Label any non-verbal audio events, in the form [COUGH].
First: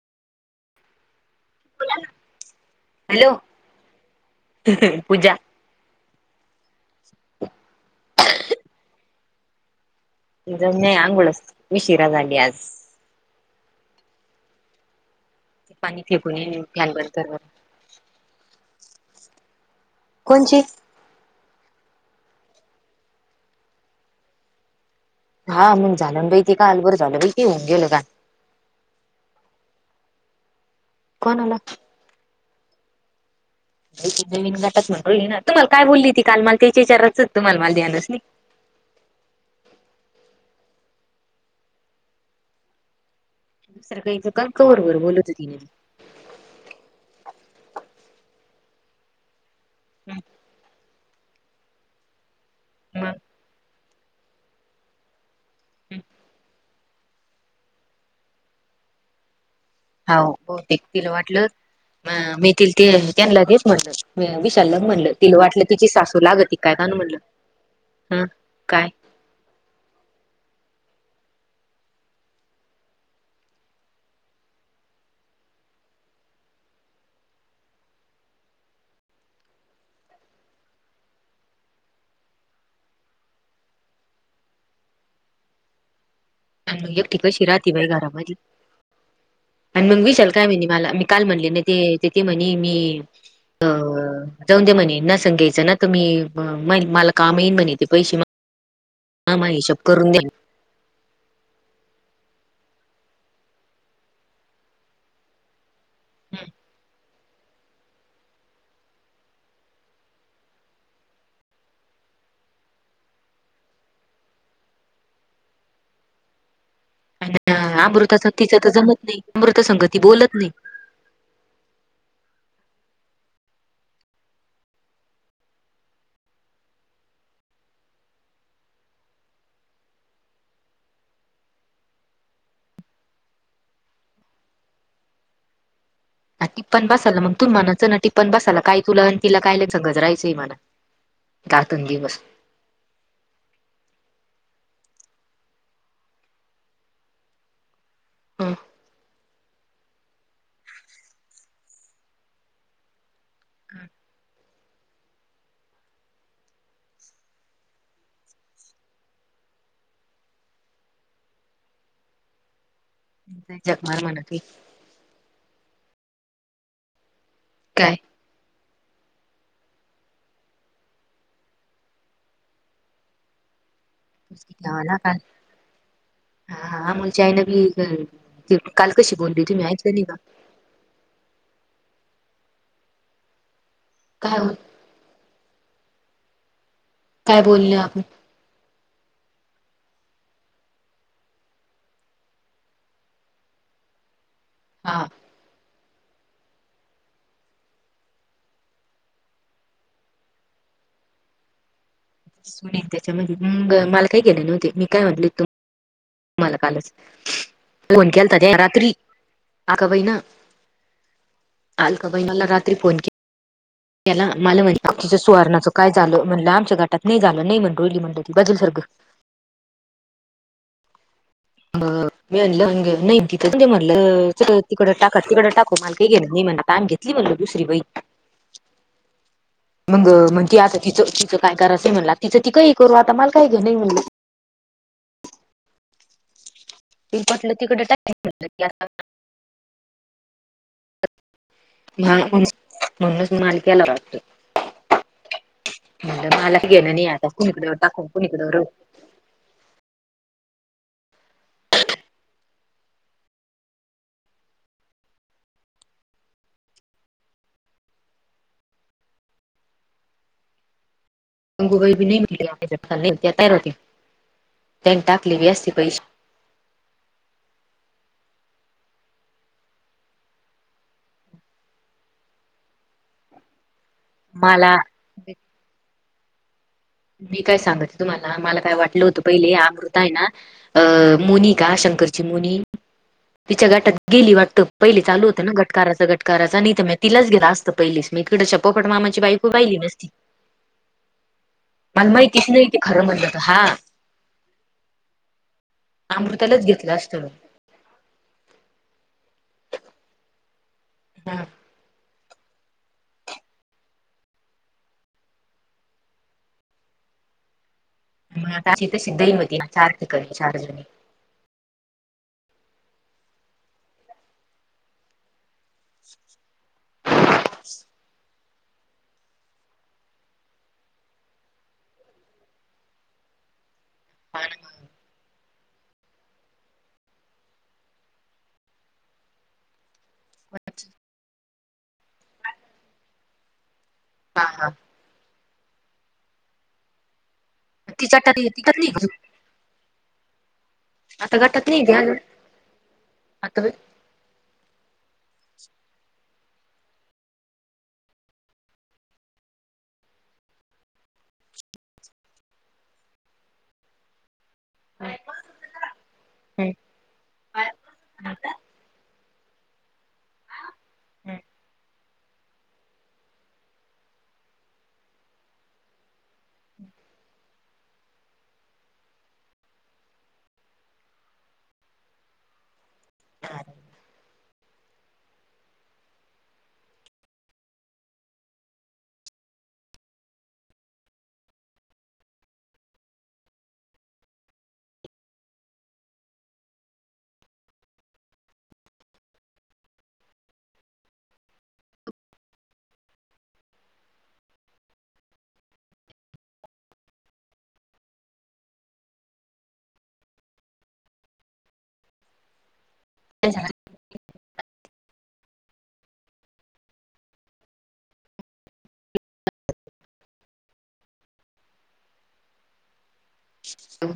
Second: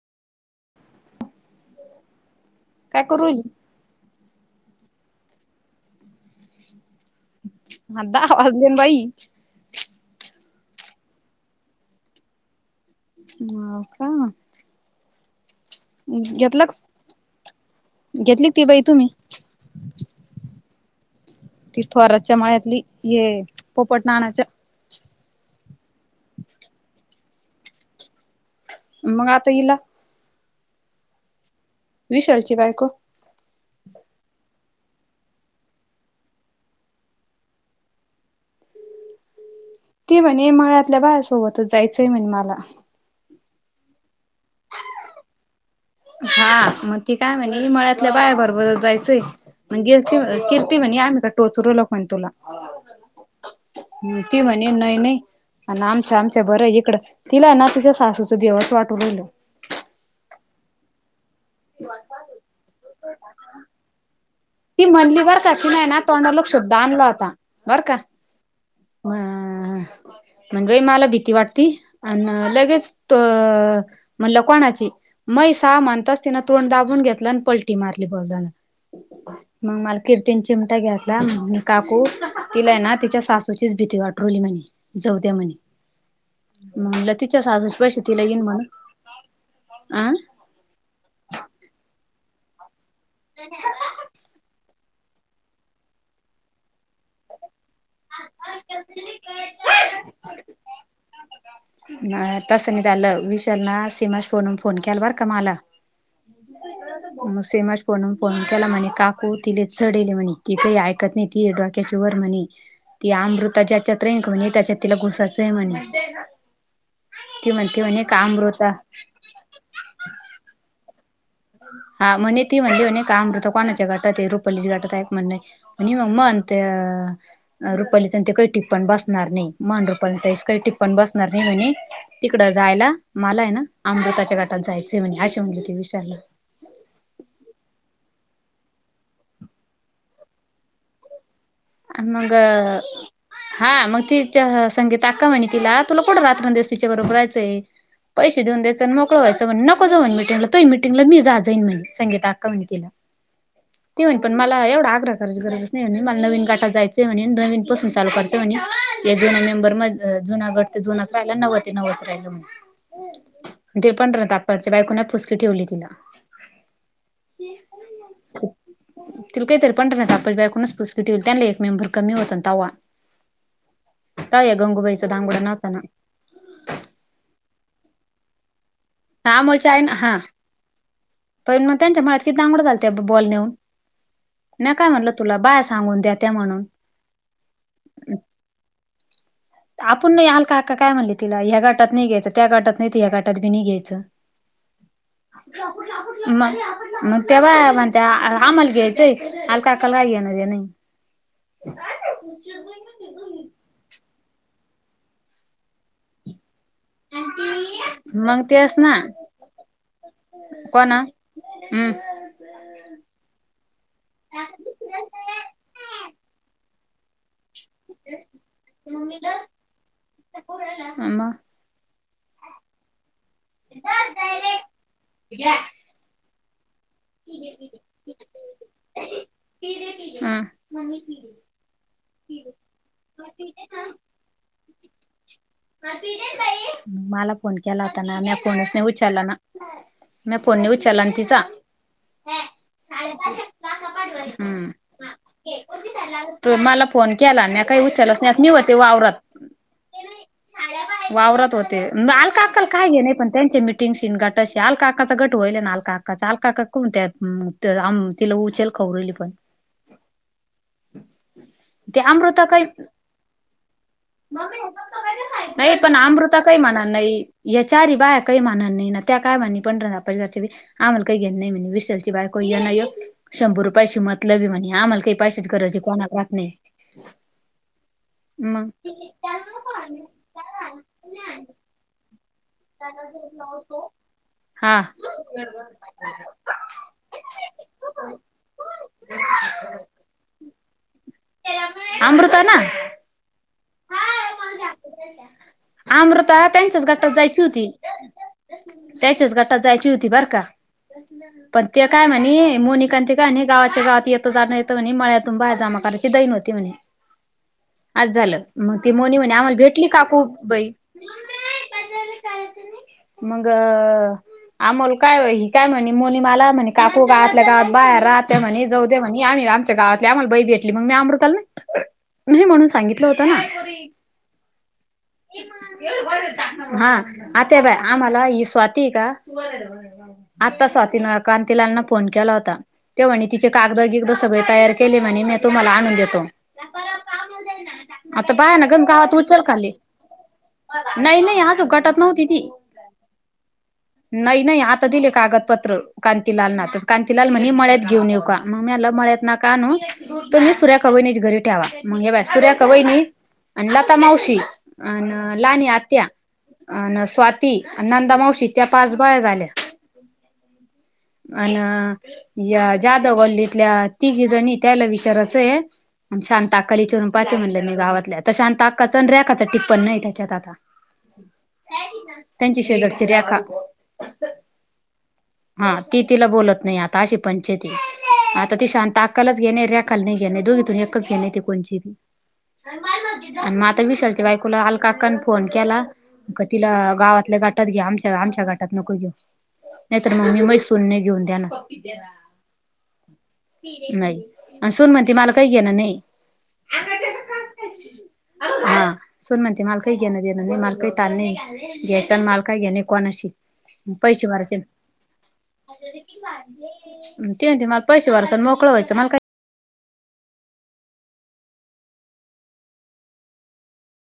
काय करू हॅलो [UNINTELLIGIBLE] पूजा आ दहा वाजले न बाई. नाही आंघोळच ऊशिरा झाली आज. [UNINTELLIGIBLE] पाणी फेकून ये घेतलाच फॅन बंद कर बरं. घेतली ती बाई तुम्ही. जी ती थोरातच्या माळ्यातली ये पोपट नाण्याच्या. हा मग झालं बाहिती का अलबर झाल बाहिती ये होऊन गेल का. मग आता हिला. कोणाला? विशालची बायको. जमीन घटात म्हणली ना तुम्हाला काय बोलली ती काल मल त्याच्या विचारच तुम्हाला माला देनस नाही. ते म्हणे माळ्यातल्या बाहेसोबतच जायचंय म्हणे मला. दुसरं काहीच का कवर बी बोलत तिने मी. हा मग ती काय म्हणे मळ्यातल्या बायाबरोबर जायचंय. मग गे ती किर्ती म्हणे आम्ही का टोचर लक म्हणे तुला. मग ह् ते म्हणे नाही नाही आणि आमच्या आमच्या बर एक तिकडं तिला ना तिच्या सासूचं देवच वाटू लाेलं हो बहुतेक तिला वाटलं. म मी त ते त्यांना तेच म्हणलं विशालला ती म्हणलं तिला वाटलं तिची सासू लागत का? आणल आता बर का? काय? ह म्हणई मला भी वाट अ लगेच म्हणलं कोणाची मै स माणतात. त्यांना तोड दाबून घेतला आणि पलटी मारली बदाना मग मला कीर्तन चिमटा घ्याेतला काकू तिला आहे ना तिच्या सासूची भथे अठ्रली म्ह जाौद्या म आणि मग एक ठठी कशी राह बाई घरामध म्हणून आणि मग विशल अ काय म्ह मला मी काल म्हणले ना ते तेथ म्हणे मी अ जाऊन ते म्हणे. न सांगायचं ना तुम्ही मला काम येईन म्हणित [UNINTELLIGIBLE] करून द्या तस नाही झालं विशाल ना सीमाश फोनून फोन केला बर का मला हां. मग सेमाज पोून फोन केला म्हणे काकू तिले चढेले म्हणे की काही ऐकत नाही ती डोक्याची व म्हणे ती अमृता ज्याच्यात म्हणे त्याच्यात तिला घुसाचं आहे म्हणे. ती म्हणते म्हणे अमृता का तिच तर जमत नाही अमृता संगती बोलत नाही. हा म्हणे ती म्हणली म्हणे काय अमृत कोणाच्या गाटात रुपालीच्या गाटात म्हण म्ह मग रुपाली काहीपण बसणार नाही मान रुपा काहीपपण बसणार नाही. म्हणे तिकडं जायला मलाय ना अमृताच्या गटात जायचे म्हणे असे म्हटले ते विचारला टिप बसायला मग तू म्हणाच ना टिपण बसायला काय तुला आणि तिला काय ल सगजराहायचंय म्हणा. घातून दिवस मग हा मग तीच्या संगी ताका म्हणे तिला तुला कोण रात्रंदवस तच्या बबरयचय पैसे ह देऊन दयच आणि मोकळ व्हायच. न म्हंग तटिंगला मी जान म्ह संी म्ह मला एवढा आग्रह करची गरज नाही आहे मला नवीन का? य म्हणे नवीन पासून लूरा म्हणे या जु मेंबर म जुगड ते जुना राला नव. न होत राहिल म ते जगमार पण म्हणा र तू तप्पाळच्या बाई कुणा फुसकी ठेवली तिला काय? तिला काहीतरी पण ना आपल्या बार कोूनच पुसकिटी हो त्यां. मेंबर कमी होत तवा तवा या वा गंगूबाईचा ख दांगडा नव्हता ना. हाा मुलई नी हा मुच्या आहे ना हा पण मग त्यांच्या म कि दांगड चालत बोल नऊ काय हो- न काय म्हटलं तुला बाय सांगून द्या त्या म्हणून काय बोलल आपण आपण नाही हलका हक्का काय म्हणली तिला ह्या गाटात नाही घ्यायचं त्या गाटात नाही ह्या गाटात बी नाही घ्यायचं. हा. हो. मग मग तेव्हा म्हणत आम्हाला घ्यायचंय हलका हकालका घेणार नाही. ह. सुनील त्याच्यामध्ये मग मला काही गेलं नव्हते मी काय म्हटले त मला ल फोन केलता मग तेच रात्री ना आका बाई ना. कोणा हम्म अलका बहिणाला रात्री फोन केला. त्याला मला म्हणजे तूच्या सुरवारणाचं काय झालं? म्हणलं आमच्या गट नाही झालं नाही म्हण रोली म्हणत होती बदल सारखं. [INAUDIBLE] [INAUDIBLE] [UNINTELLIGIBLE] म्हटलं चल तिकडं टाका तिकडं टाकू मला काही गेलं मी म्हण [UNINTELLIGIBLE] घेतली म्हटल दुसरी बाई. मग हम्म म्हणती आता तिच तिच काय करायचं मला? तिचं ती कहीही करू आता मला काही घेणं देण नाही म्हणलं. मला तिला पटलं फोन केला तिकडं होता ना टाक मी फोनच नाही उचारला ना. मी फोन नाही उचलला तिचा. म्हणलं म्हणूनच माल केला वाटतं म्हणलं मला घेणं [INAUDIBLE] नाही फोन आता केला आणि कुणीकडं काही टाकून उचलाच कुणीकडं नाही र होते वावरात. वावरात होते अलका अक्काला काय आहे नाही पण त्यांचे मिटिंगशी गटाशी अलका अक्काचा गट व्हाईलाय ना अलका अक्काचं कोणत्या तिला उचेल खौरली पण. [INAUDIBLE] व्हय ते भी नाय अमृता काही म्हंटली त्याला [INAUDIBLE] नाही पण अमृता काही म्हणार नाही या चारी बाया काही म्हणार नाही ना त्या काय म्हणे [INAUDIBLE] आम्हाला काही घेण नाही म्हणे विशलची बायको य न यो शंभर रुपय पैसेशी मतलबी म्हणे मला आम्हाला काही पैसेच गरजे कोणालाच नाही. मी काय सांगय तुम्हाला मला मग काय वाटलं होतं पहिले अमृता आहे ना अ मोनीका शंकर ची मुनी तिच्या गटात गेली वाटतं हा पहिली चालू होत ना गटकाराच गटकाराच आणि तर तिलाच गेला असतं पहिलीच इकडच्या पोपट मामाची बाई खूप आहिली नसती. [UNINTELLIGIBLE] मला अमृता माहितीच ना नाही क खरं म्हलंत हा. अमृता अमृतालाच त्यांच्याच घेतलं गटात असतं जायची होती. त्याच्याच गटात जायची होती बर का पण ते काय म्ह णे मोनिका ते काय गावाच्या गावात येतं जाण येतं म्हणे मळ्यातून बाहेर जामा करायची दई नव्हती म्हणे. आज झालं आता मग ती तशी मोनी म्हणे आम्हाला दहीमती भेटली चार काकू ठिकाणी चार बाई जणी मग आमोल काय व काय म्हणें मोनी मला म्हणे काकू गावातल्या गावात बाहेर राहते म्हणें जाऊदे म्हणे आम्ही आमच्या गावातल्या आम्हाला बाई भेटली मग मी अमृताल नाही म्हणून सांगितलं हो ना. [INAUDIBLE] हा आता बाय आम्हाला ही स्वाती का? आता स्वातीन कांतिलांना फोन केला होता ते म्हणे तिचे कागद जे सगळे तयार केले म्हणे मी तुम्हाला आणून देतो. तिच्या आता बाय ना तिच्यात गन नाही गावत उचल खाल्ली. नाही आता नाही आजून ते गटात नव्हती अजून ती. नाही नाही आता दिले कागदपत्र का ला कांतीलाल म्हणे मळ्यात घेऊन येऊ का मग मी म्हणाल मळ्यात नाको आणू तुम्हीच सुरेखा वहिनी घरी ठेवा मग हे सुरेखा वहिनी आणि लता मावशी अन लाली आत्या अन स्वाती नंदा मावशी त्या पाच बाया झाल्या अन. या जाधाव गल्लीतल्या तिघी जणी त्याला विचारायचंय शांता अकाला विचायरून पाहा म्हनल मी गावातल्या शांताकाच रेखाच टिप्पण नाही त्याच्यात आता त्यांची शेजारची रेखा. हा ती तिला बोलत नाही आता अशी पंचतये आता ती शांत अक्कालाच घेणे रेखाला नाही घेणे दोघी तून एकच घेणे ते कोणची बी. आणि मग आता विशालच्या बायकोला अलकाकाने फोन केला तिला गावातल्या गाटात घ्या आमच्या आमच्या गाटात नको घेऊ. नाही तर मग मी मग सूनने घेऊन देणार. नाही आणि सून म्हणते मला काही घेन नाहीये. [UNINTELLIGIBLE] हा सून म्हणते मालकाही घेणार देणार मी मालकाही टालणे घ्यायचा आणि मालका घ्याणे. कोणाशी आता पैसे भरयचे ते ते मला पैसे भराचे आणि मोकळं व्हायचं मला काय.